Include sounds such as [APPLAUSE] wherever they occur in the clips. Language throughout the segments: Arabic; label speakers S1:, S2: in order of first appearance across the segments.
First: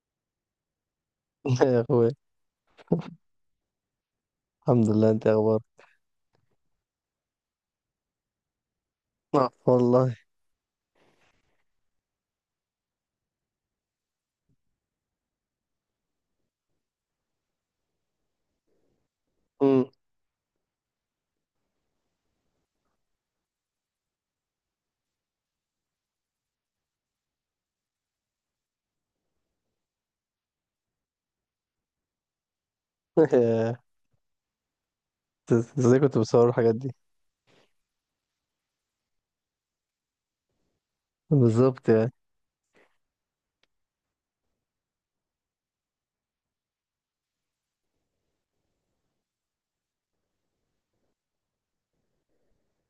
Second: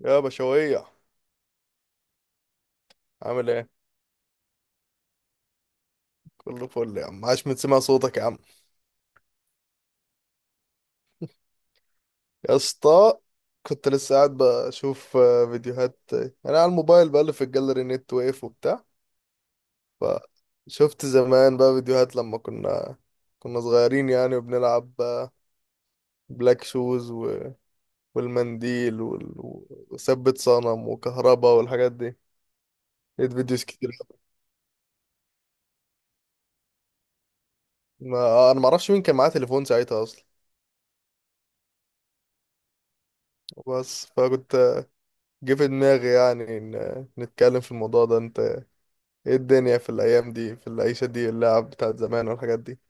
S1: يا بشوية،
S2: يا اخوي،
S1: عامل ايه؟
S2: الحمد لله. انت إيه اخبارك؟
S1: كله فل يا عم. عاش من سمع صوتك يا عم،
S2: آه. والله.
S1: يا اسطى. كنت لسه قاعد بشوف فيديوهات، انا على الموبايل بقلب في الجاليري، نت واقف وبتاع.
S2: مم.
S1: فشفت زمان بقى فيديوهات لما كنا صغيرين يعني وبنلعب، بلاك شوز والمنديل وثبت صنم وكهربا والحاجات دي. لقيت فيديوز كتير.
S2: [LAUGHS] ازاي كنت بصور الحاجات دي؟
S1: ما... انا معرفش مين كان معاه تليفون ساعتها اصلا.
S2: بالظبط يعني.
S1: بس فكنت، جه في دماغي يعني إن نتكلم في الموضوع ده. انت ايه الدنيا في الايام دي، في العيشه دي، اللعب بتاعت زمان والحاجات دي؟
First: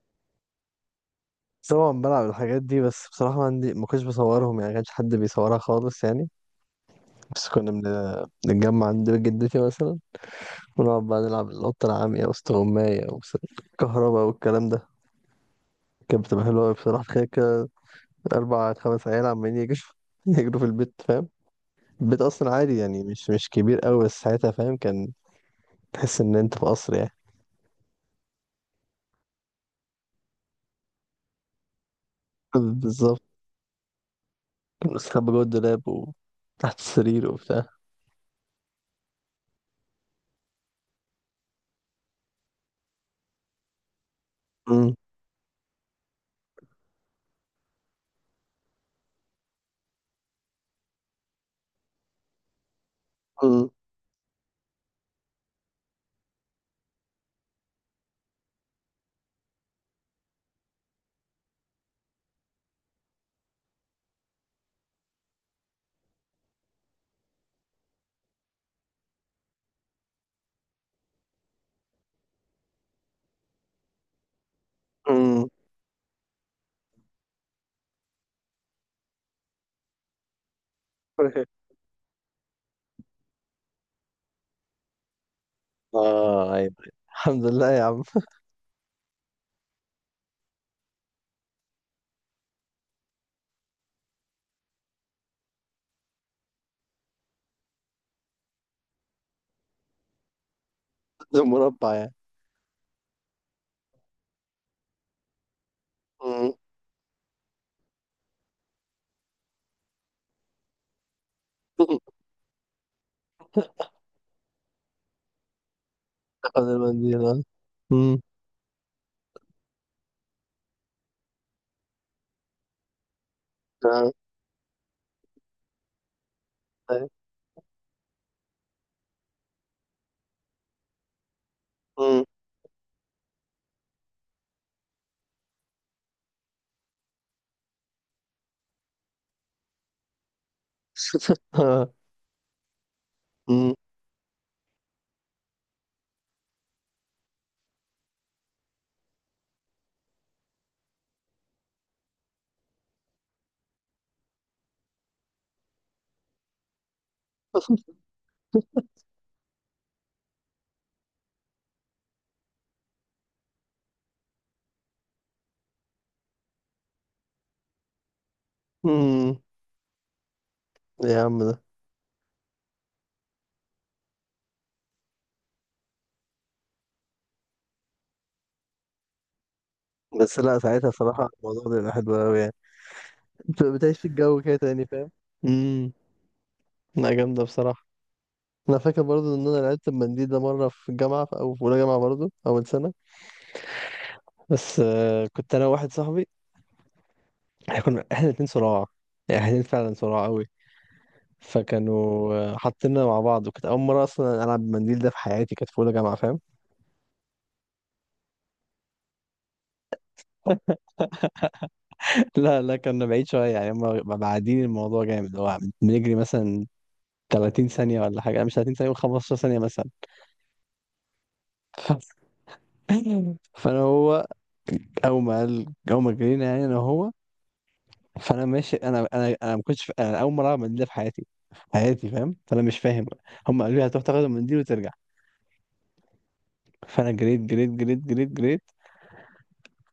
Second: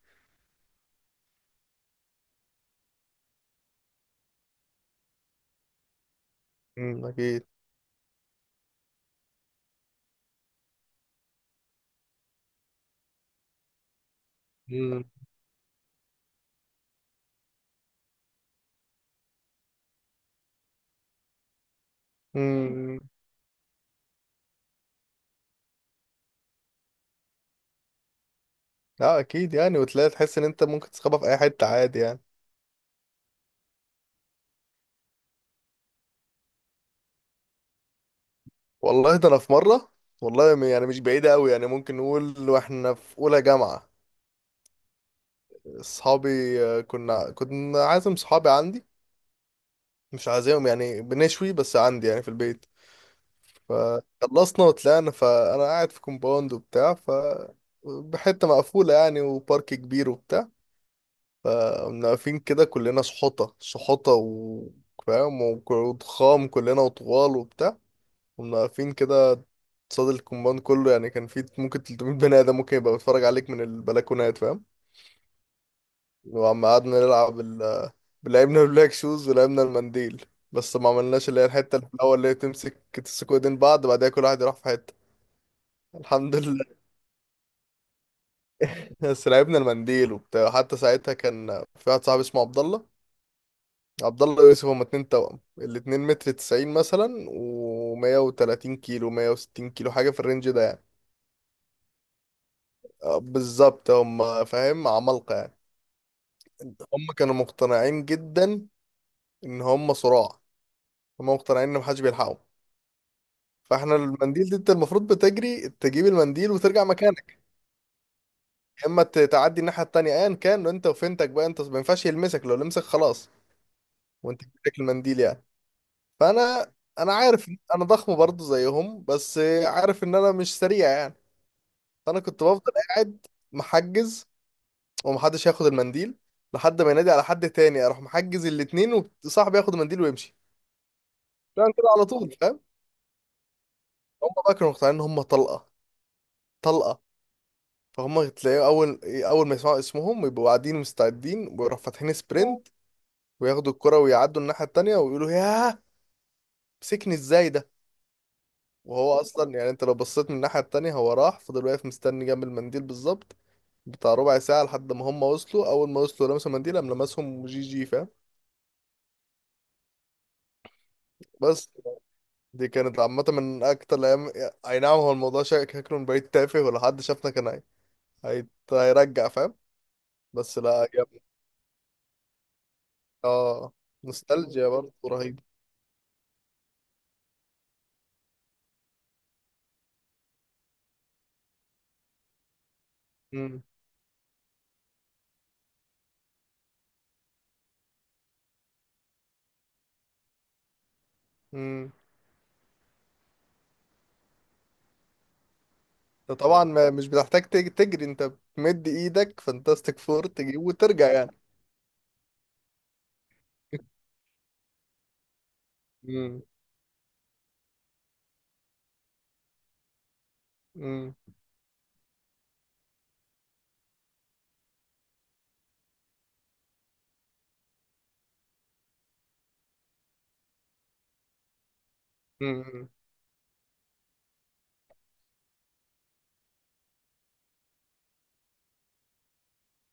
S2: طبعا بلعب الحاجات دي، بس بصراحة ما عندي، ما كنتش بصورهم يعني، ما كانش حد بيصورها خالص يعني.
S1: اكيد.
S2: بس كنا بنتجمع عند بيت جدتي مثلا، ونقعد بقى نلعب القطة العامية واستغماية وكهرباء والكلام ده.
S1: مم.
S2: كانت بتبقى حلوة أوي بصراحة. تخيل كده، أربع خمس عيال عمالين يجروا [LAUGHS] يجروا في البيت، فاهم؟ البيت أصلا عادي
S1: امم
S2: يعني، مش كبير أوي، بس ساعتها فاهم، كان تحس إن أنت في قصر يعني.
S1: اه اكيد يعني، وتلاقي تحس ان انت ممكن تسخبها في اي حته عادي يعني.
S2: [LAUGHS] بالظبط. بستخبى جوه الدولاب وتحت السرير وبتاع.
S1: والله، ده انا في مره، والله يعني مش بعيده قوي يعني، ممكن نقول واحنا في اولى جامعه.
S2: مم.
S1: اصحابي، كنا عازم صحابي عندي، مش عازمهم يعني بنشوي، بس عندي يعني في البيت.
S2: مم.
S1: فخلصنا وطلعنا، فانا قاعد في كومباوند وبتاع، ف بحته مقفوله يعني، وبارك كبير وبتاع. فقمنا واقفين كده كلنا، سحوطة سحوطة فاهم، وضخام كلنا وطوال وبتاع. قمنا واقفين كده قصاد الكومباوند كله. يعني كان في ممكن 300 بني آدم ممكن يبقى بيتفرج عليك من البلكونات، فاهم.
S2: مم.
S1: وعم قعدنا نلعب لعبنا البلاك شوز ولعبنا المنديل. بس ما عملناش اللي هي
S2: [LAUGHS]
S1: الحتة اللي في الأول، اللي هي تمسك، تمسكوا ايدين بعض، بعدها كل واحد يروح في حتة. الحمد
S2: اه،
S1: لله.
S2: ايوه. الحمد لله يا عم.
S1: [LAUGHS] بس لعبنا المنديل وبتاع. حتى ساعتها كان في واحد صاحبي اسمه عبد الله. عبد الله ويوسف، هما اتنين توأم، الاتنين متر 90 مثلا، ومية وتلاتين كيلو، 160 كيلو، حاجة في الرينج ده يعني.
S2: [LAUGHS] ده مربع يعني.
S1: بالظبط، هما فاهم عمالقة يعني.
S2: مم.
S1: هما كانوا مقتنعين جدا إن هما صراع. هما مقتنعين إن محدش
S2: [LAUGHS]
S1: بيلحقهم. فاحنا المنديل دي، انت المفروض بتجري تجيب المنديل
S2: تاخد
S1: وترجع
S2: المنديل. آه.
S1: مكانك.
S2: مم.
S1: يا اما تعدي الناحية التانية، ايا كان انت وفنتك بقى. انت ما ينفعش يلمسك، لو لمسك خلاص.
S2: آه.
S1: وانت بتاكل المنديل يعني. فانا
S2: أيوة.
S1: انا عارف إن انا ضخم برضه زيهم، بس عارف ان انا مش سريع يعني. فانا
S2: مم.
S1: كنت بفضل قاعد محجز، ومحدش ياخد المنديل، لحد ما ينادي على حد تاني، اروح محجز الاتنين، وصاحبي ياخد المنديل ويمشي.
S2: [LAUGHS]
S1: طبعا كده
S2: آه.
S1: على طول فاهم.
S2: مم.
S1: هم بقى كانوا مقتنعين ان هم طلقه. طلقه. فهم تلاقيه، اول اول ما يسمعوا اسمهم يبقوا قاعدين مستعدين، ويروحوا فاتحين سبرنت، وياخدوا الكرة ويعدوا الناحيه التانيه، ويقولوا ياه، مسكني ازاي ده. وهو اصلا يعني، انت لو بصيت من الناحيه التانيه، هو راح فضل واقف مستني جنب المنديل بالظبط، بتاع ربع ساعه، لحد ما هم وصلوا. اول ما وصلوا لمسوا المنديل، قام لمسهم جي جي فاهم.
S2: مم. يا عم ده.
S1: بس، دي كانت عامة من أكتر الأيام. أي نعم، هو الموضوع شكله من بعيد تافه، ولو حد شافنا كان، هيرجع فاهم.
S2: بس
S1: بس
S2: لا،
S1: لا
S2: ساعتها
S1: يا ابني.
S2: صراحة الموضوع ده بيبقى حلو أوي يعني. بتبقى
S1: آه
S2: بتعيش في الجو كده
S1: نوستالجيا
S2: تاني،
S1: برضه
S2: فاهم؟
S1: رهيبة.
S2: امم. لا، جامدة بصراحة. أنا فاكر برضو إن أنا لعبت المنديل ده مرة في الجامعة، أو في أولى جامعة برضو، أول سنة.
S1: مم.
S2: بس كنت أنا وواحد صاحبي. احنا الاتنين صراع، يعني احنا الاتنين فعلا صراع قوي.
S1: مم.
S2: فكانوا حاطيننا مع بعض، وكانت اول مره اصلا العب بالمنديل ده في حياتي، كانت في اولى جامعه،
S1: أنت
S2: فاهم؟
S1: طبعا ما مش بتحتاج تجري، أنت بتمد إيدك فانتاستيك فور تجيب وترجع يعني.
S2: [LAUGHS] لا لا، كنا بعيد شويه يعني. هم بعدين الموضوع جامد، اللي هو بنجري
S1: مم.
S2: مثلا 30 ثانيه ولا حاجه. انا مش 30 ثانيه، 15 ثانيه مثلا.
S1: مم.
S2: [LAUGHS] فانا هو، اول ما جرينا يعني، انا هو، فانا ماشي. انا ما كنتش انا اول مره العب بالمنديل ده في حياتي، في حياتي فاهم، فانا مش
S1: مم.
S2: فاهم. هم قالوا لي هتروح تاخد المنديل وترجع، فانا جريت جريت جريت جريت جريت.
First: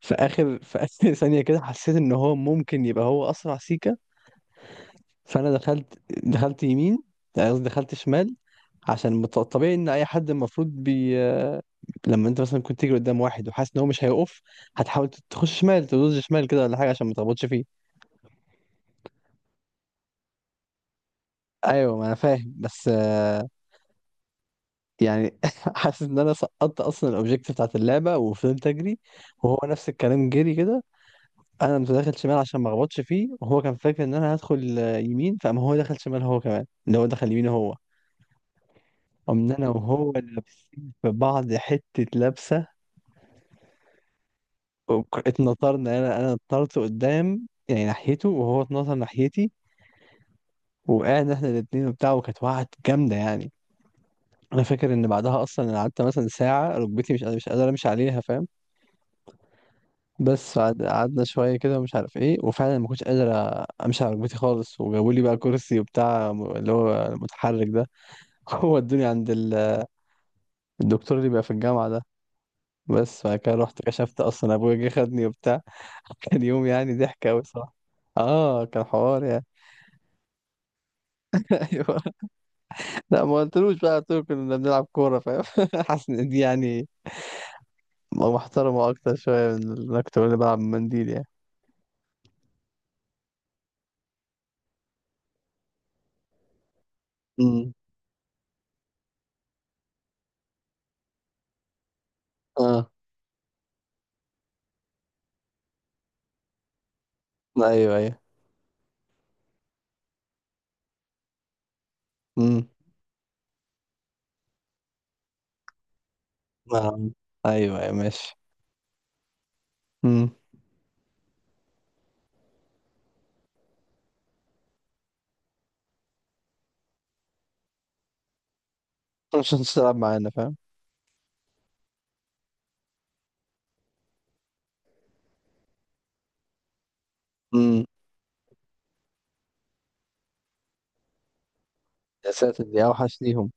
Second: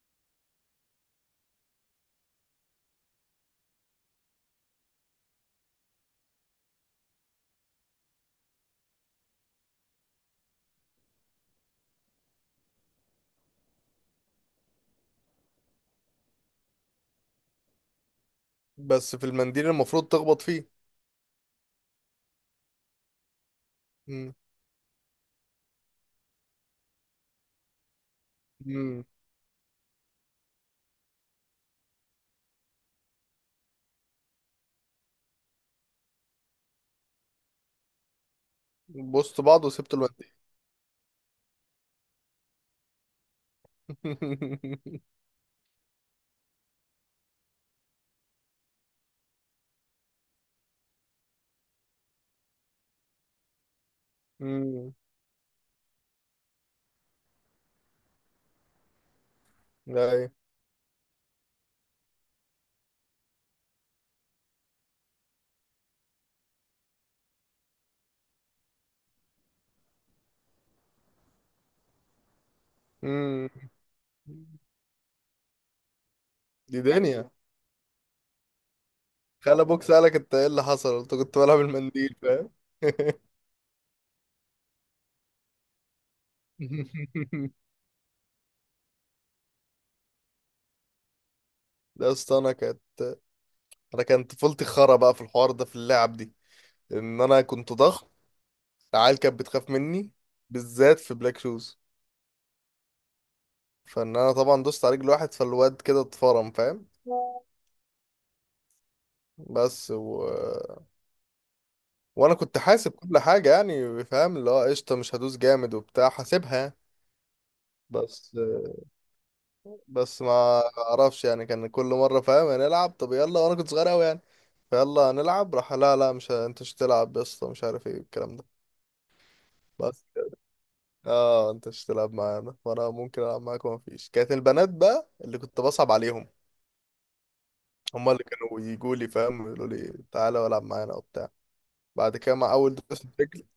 S2: في اخر [LAUGHS] ثانيه كده، حسيت ان هو ممكن يبقى هو اسرع سيكه. فانا دخلت يمين، يعني قصدي دخلت شمال، عشان طبيعي ان اي حد المفروض بي. لما انت مثلا كنت تيجي قدام واحد وحاسس ان هو مش هيقف، هتحاول تخش شمال، تدوز شمال كده ولا حاجه، عشان ما تخبطش فيه.
S1: بس في المنديل المفروض تخبط فيه.
S2: ايوه، ما انا فاهم، بس
S1: مم.
S2: يعني [LAUGHS] حاسس ان انا سقطت اصلا الاوبجيكتيف بتاعت اللعبه، وفضلت اجري.
S1: مم.
S2: وهو نفس الكلام جري كده. انا كنت داخل شمال عشان ما اخبطش فيه، وهو كان فاكر ان انا هدخل يمين، فقام هو دخل شمال هو كمان، اللي هو دخل يمين هو.
S1: بوست
S2: قمنا
S1: بعض
S2: انا
S1: وسبت
S2: وهو
S1: المنديل.
S2: لابسين في بعض، حته لبسه.
S1: [LAUGHS]
S2: اتنطرنا، انا اتنطرت قدام يعني ناحيته، وهو اتنطر ناحيتي. وقعنا احنا الاتنين وبتاع، وكانت وقعت جامده يعني. انا فاكر
S1: مم.
S2: ان بعدها اصلا انا قعدت مثلا ساعه ركبتي مش قادر امشي عليها، فاهم؟
S1: أيوة.
S2: بس قعدنا شويه كده، ومش عارف ايه، وفعلا ما كنتش قادر امشي على ركبتي خالص. وجابوا لي بقى كرسي وبتاع، اللي هو متحرك ده. هو ادوني عند الدكتور اللي بيبقى في الجامعة ده. بس بعد
S1: مم.
S2: كده رحت كشفت اصلا، ابويا جه خدني وبتاع. [LAUGHS] كان يوم
S1: دي
S2: يعني
S1: دنيا.
S2: ضحك اوي، صح؟ اه، كان حوار يعني.
S1: خلى ابوك سألك انت ايه اللي حصل، قلت كنت بلعب
S2: [LAUGHS] ايوه.
S1: المنديل فاهم.
S2: لا، ما قلتلوش بقى، قلت له كنا بنلعب كورة، فاهم؟ [LAUGHS] حاسس ان دي يعني
S1: [LAUGHS]
S2: محترمة اكتر شوية من اللي انا كنت بقول بلعب منديل يعني.
S1: لا، اصل انا كانت، طفولتي خرا بقى في الحوار ده، في اللعب دي، ان انا
S2: امم.
S1: كنت ضخم. العيال كانت بتخاف مني، بالذات في بلاك شوز.
S2: اه،
S1: فان انا طبعا دوست على رجل واحد، فالواد كده اتفرم فاهم.
S2: ايوه ايوه.
S1: بس وانا كنت
S2: امم.
S1: حاسب كل حاجه يعني فاهم، اللي هو قشطه، مش هدوس جامد وبتاع، حاسبها.
S2: آه. ايوه ايوه
S1: بس
S2: ماشي.
S1: بس ما
S2: امم.
S1: اعرفش يعني، كان كل مره فاهم هنلعب، طب يلا، وانا كنت صغير قوي. فيلا نلعب، راح لا لا، مش انت مش تلعب يا اسطى، مش عارف ايه الكلام ده.
S2: [LAUGHS] مش هتلعب
S1: بس
S2: معانا، فاهم؟
S1: اه، انت مش تلعب معانا، وانا ممكن العب معاك، وما فيش. كانت البنات بقى اللي كنت بصعب عليهم.
S2: امم.
S1: هما اللي كانوا يجوا لي فاهم، يقولوا لي تعالى والعب معانا وبتاع. بعد
S2: يا
S1: كده مع
S2: ساتر،
S1: اول
S2: دي
S1: دوسة
S2: اوحش
S1: رجل.
S2: ليهم.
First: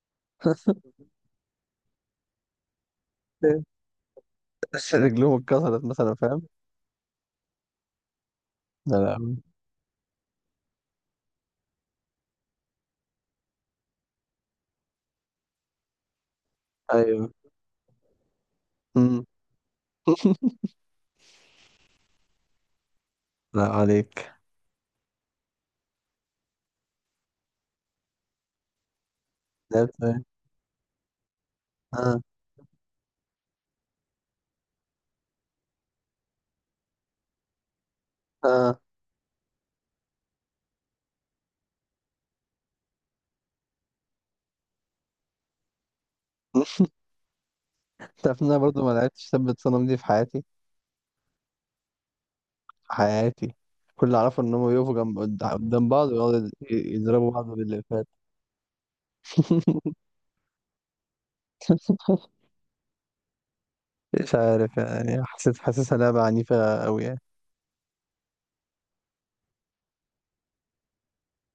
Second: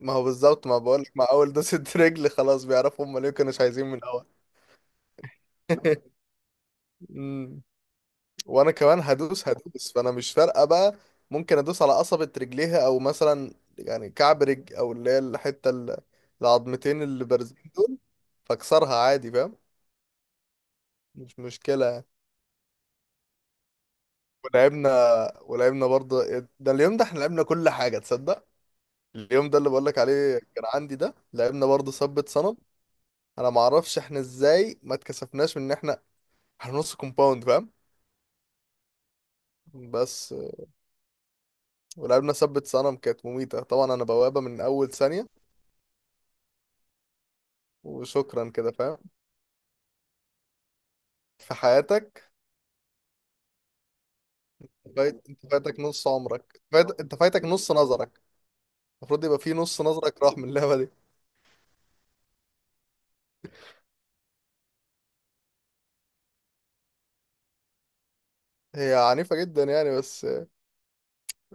S1: ما هو بالظبط، ما
S2: [LAUGHS]
S1: بقول لك، مع اول دوسة [LAUGHS] رجل خلاص بيعرفوا، هما ليه كانوا مش عايزين من الاول.
S2: رجلهم اتكسرت مثلا، فاهم؟
S1: [LAUGHS] وانا
S2: لا
S1: كمان
S2: لا.
S1: هدوس هدوس، فانا مش فارقه بقى. ممكن ادوس على قصبة رجليها، او مثلا يعني كعب رجل، او اللي هي الحته العظمتين
S2: ايوه.
S1: اللي بارزين دول. فاكسرها
S2: امم.
S1: عادي فاهم. مش مشكله يعني.
S2: لا عليك.
S1: ولعبنا، ولعبنا برضه. ده اليوم ده، احنا لعبنا كل حاجه تصدق. اليوم ده اللي بقولك
S2: لعبت ايه؟
S1: عليه كان عندي، ده لعبنا برضه
S2: اه.
S1: ثبت صنم. انا معرفش احنا ازاي ما اتكسفناش من ان احنا نص كومباوند فاهم.
S2: اه.
S1: بس، ولعبنا ثبت صنم، كانت مميته طبعا. انا بوابه من اول ثانيه
S2: [LAUGHS] تعرف ان
S1: وشكرا
S2: انا
S1: كده
S2: برضه ما
S1: فاهم.
S2: لعبتش ثبت صنم دي في حياتي،
S1: في حياتك.
S2: في حياتي. كل اللي اعرفه ان هم يقفوا جنب
S1: فايت، انت فايتك
S2: قدام
S1: نص
S2: بعض، ويقعدوا
S1: عمرك، انت
S2: يضربوا
S1: فايتك
S2: بعض
S1: نص
S2: باللفات.
S1: نظرك. المفروض يبقى في نص
S2: [LAUGHS]
S1: نظرك راح من اللعبة دي.
S2: مش عارف يعني، حسيت حاسسها لعبة عنيفة قوي يعني.
S1: هي عنيفة جدا يعني، بس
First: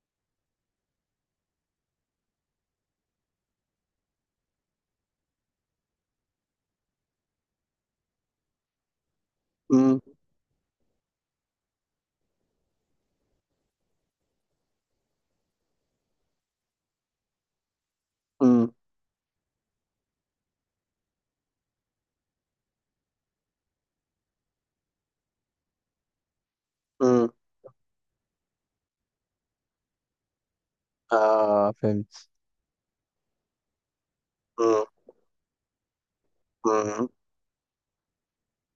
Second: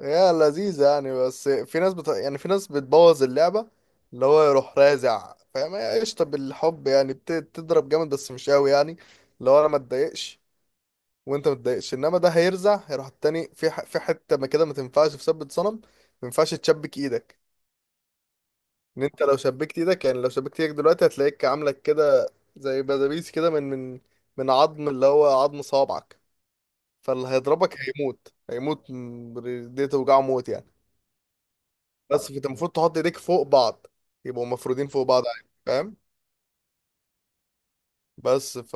S1: هي لذيذة يعني. بس في ناس يعني في ناس بتبوظ اللعبة. اللي هو يروح رازع فاهم. هي قشطة بالحب يعني، بتضرب جامد بس مش قوي يعني. اللي هو انا ما
S2: امم.
S1: اتضايقش وانت ما تضايقش، انما ده هيرزع، هيروح التاني في في حتة ما، كده ما تنفعش في ثبت صنم. ما ينفعش تشبك ايدك.
S2: امم.
S1: ان انت لو شبكت ايدك، يعني لو شبكت ايدك دلوقتي، هتلاقيك عامله كده زي بلابيس كده، من عظم اللي هو عظم صوابعك. فاللي
S2: امم.
S1: هيضربك هيموت، هيموت، دي توجعه موت يعني.
S2: اه، فهمت.
S1: بس فانت المفروض تحط ايديك فوق بعض، يبقوا
S2: امم.
S1: مفرودين فوق بعض عادي فاهم.
S2: امم.
S1: بس ف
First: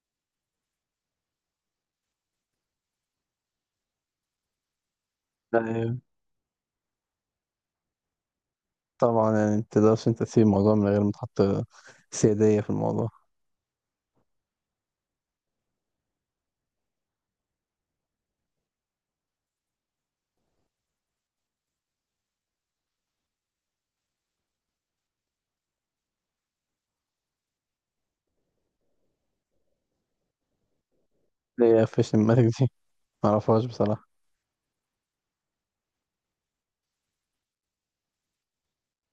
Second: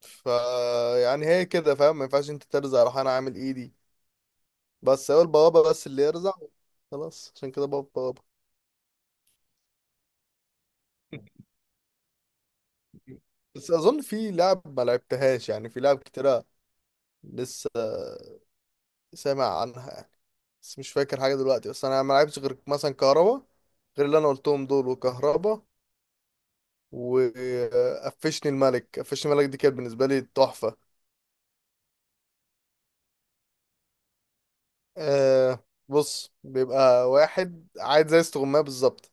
S1: ف يعني هي كده فاهم، ما ينفعش انت ترزع. راح انا عامل ايدي. بس هو البوابه بس
S2: أيوة.
S1: اللي يرزع. خلاص عشان كده، بابا بابا.
S2: طبعا يعني، ما تقدرش انت تسيب الموضوع من غير ما تحط سيادية في الموضوع.
S1: بس اظن في لعب ما لعبتهاش يعني، في لعب كتيره لسه سامع عنها، بس مش فاكر حاجة دلوقتي. بس أنا ما لعبتش غير مثلا كهربا، غير اللي أنا قلتهم دول، وكهربا. وقفشني الملك. قفشني الملك دي كانت بالنسبة لي تحفة.
S2: اللي هي فيش الماسك دي، ما اعرفهاش بصراحة.
S1: أه بص، بيبقى واحد عايز زي استغماية بالظبط،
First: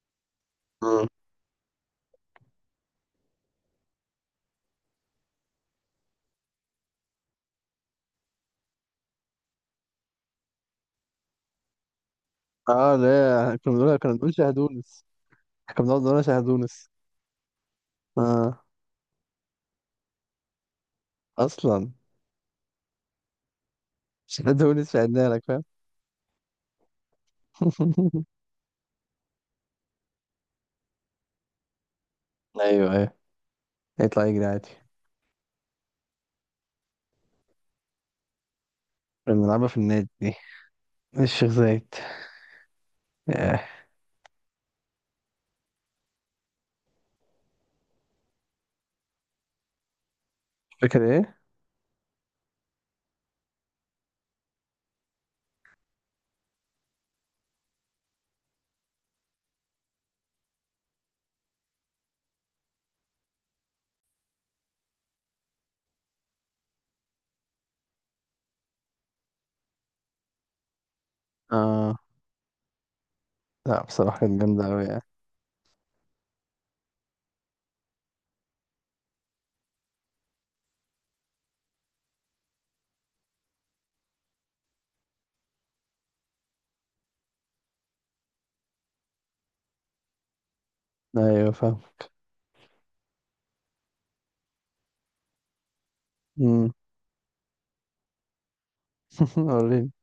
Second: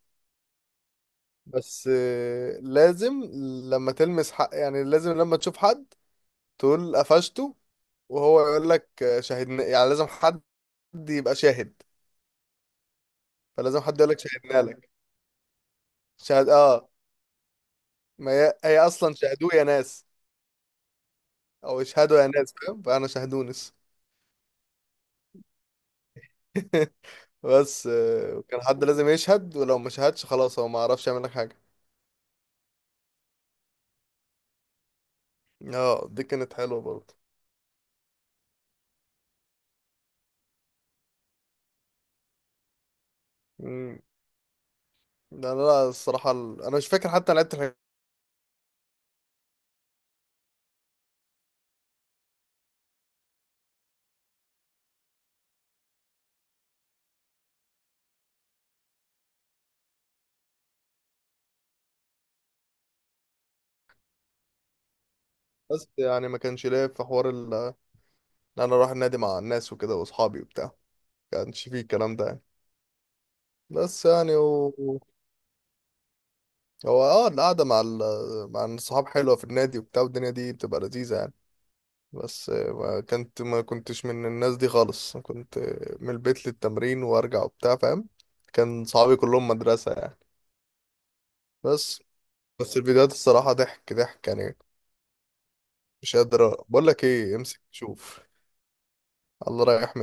S1: بس لازم لما تلمس حق يعني، لازم لما تشوف حد تقول قفشته. وهو يقول لك شاهدنا. يعني لازم حد يبقى شاهد.
S2: اه لا، كنا
S1: فلازم
S2: بنقول
S1: حد يقول
S2: كنا
S1: لك
S2: بنقول
S1: شاهدنا لك.
S2: شاهدونس. كنا بنقعد نقول
S1: شاهد،
S2: شاهدونس.
S1: اه. ما هي،
S2: اه.
S1: هي اصلا شاهدوه يا ناس، او
S2: اصلا
S1: اشهدوا يا ناس فاهم، فانا شهدونس.
S2: شاهدونس، شاهدنا لك، فاهم؟
S1: [LAUGHS] بس
S2: [LAUGHS]
S1: كان حد لازم يشهد، ولو ما شهدش خلاص، هو ما عرفش يعمل لك حاجه.
S2: ايوه ايوه. يطلع يجري عادي.
S1: اه دي كانت حلوه برضه.
S2: كنا بنلعبها في النادي دي، الشيخ زايد. ياه.
S1: مم. ده انا، لا الصراحه، انا مش فاكر حتى انا لعبت الحاجات.
S2: فاكر ايه؟
S1: بس يعني ما كانش ليا في حوار ان انا اروح النادي مع الناس وكده واصحابي وبتاع. ما كانش فيه
S2: اه
S1: الكلام ده يعني.
S2: لا،
S1: بس
S2: بصراحة
S1: يعني
S2: كانت جامدة أوي يعني.
S1: هو اه القعده مع مع الصحاب حلوه في النادي وبتاع، والدنيا دي بتبقى لذيذه يعني. بس ما كنتش من الناس دي خالص. كنت من البيت للتمرين وارجع وبتاع فاهم. كان صحابي كلهم مدرسة يعني.
S2: ايوه، فاهم.
S1: بس بس الفيديوهات الصراحة ضحك ضحك يعني، مش قادر
S2: مم.
S1: بقول لك ايه، امسك شوف.
S2: [LAUGHS]
S1: الله
S2: وريني
S1: رايح.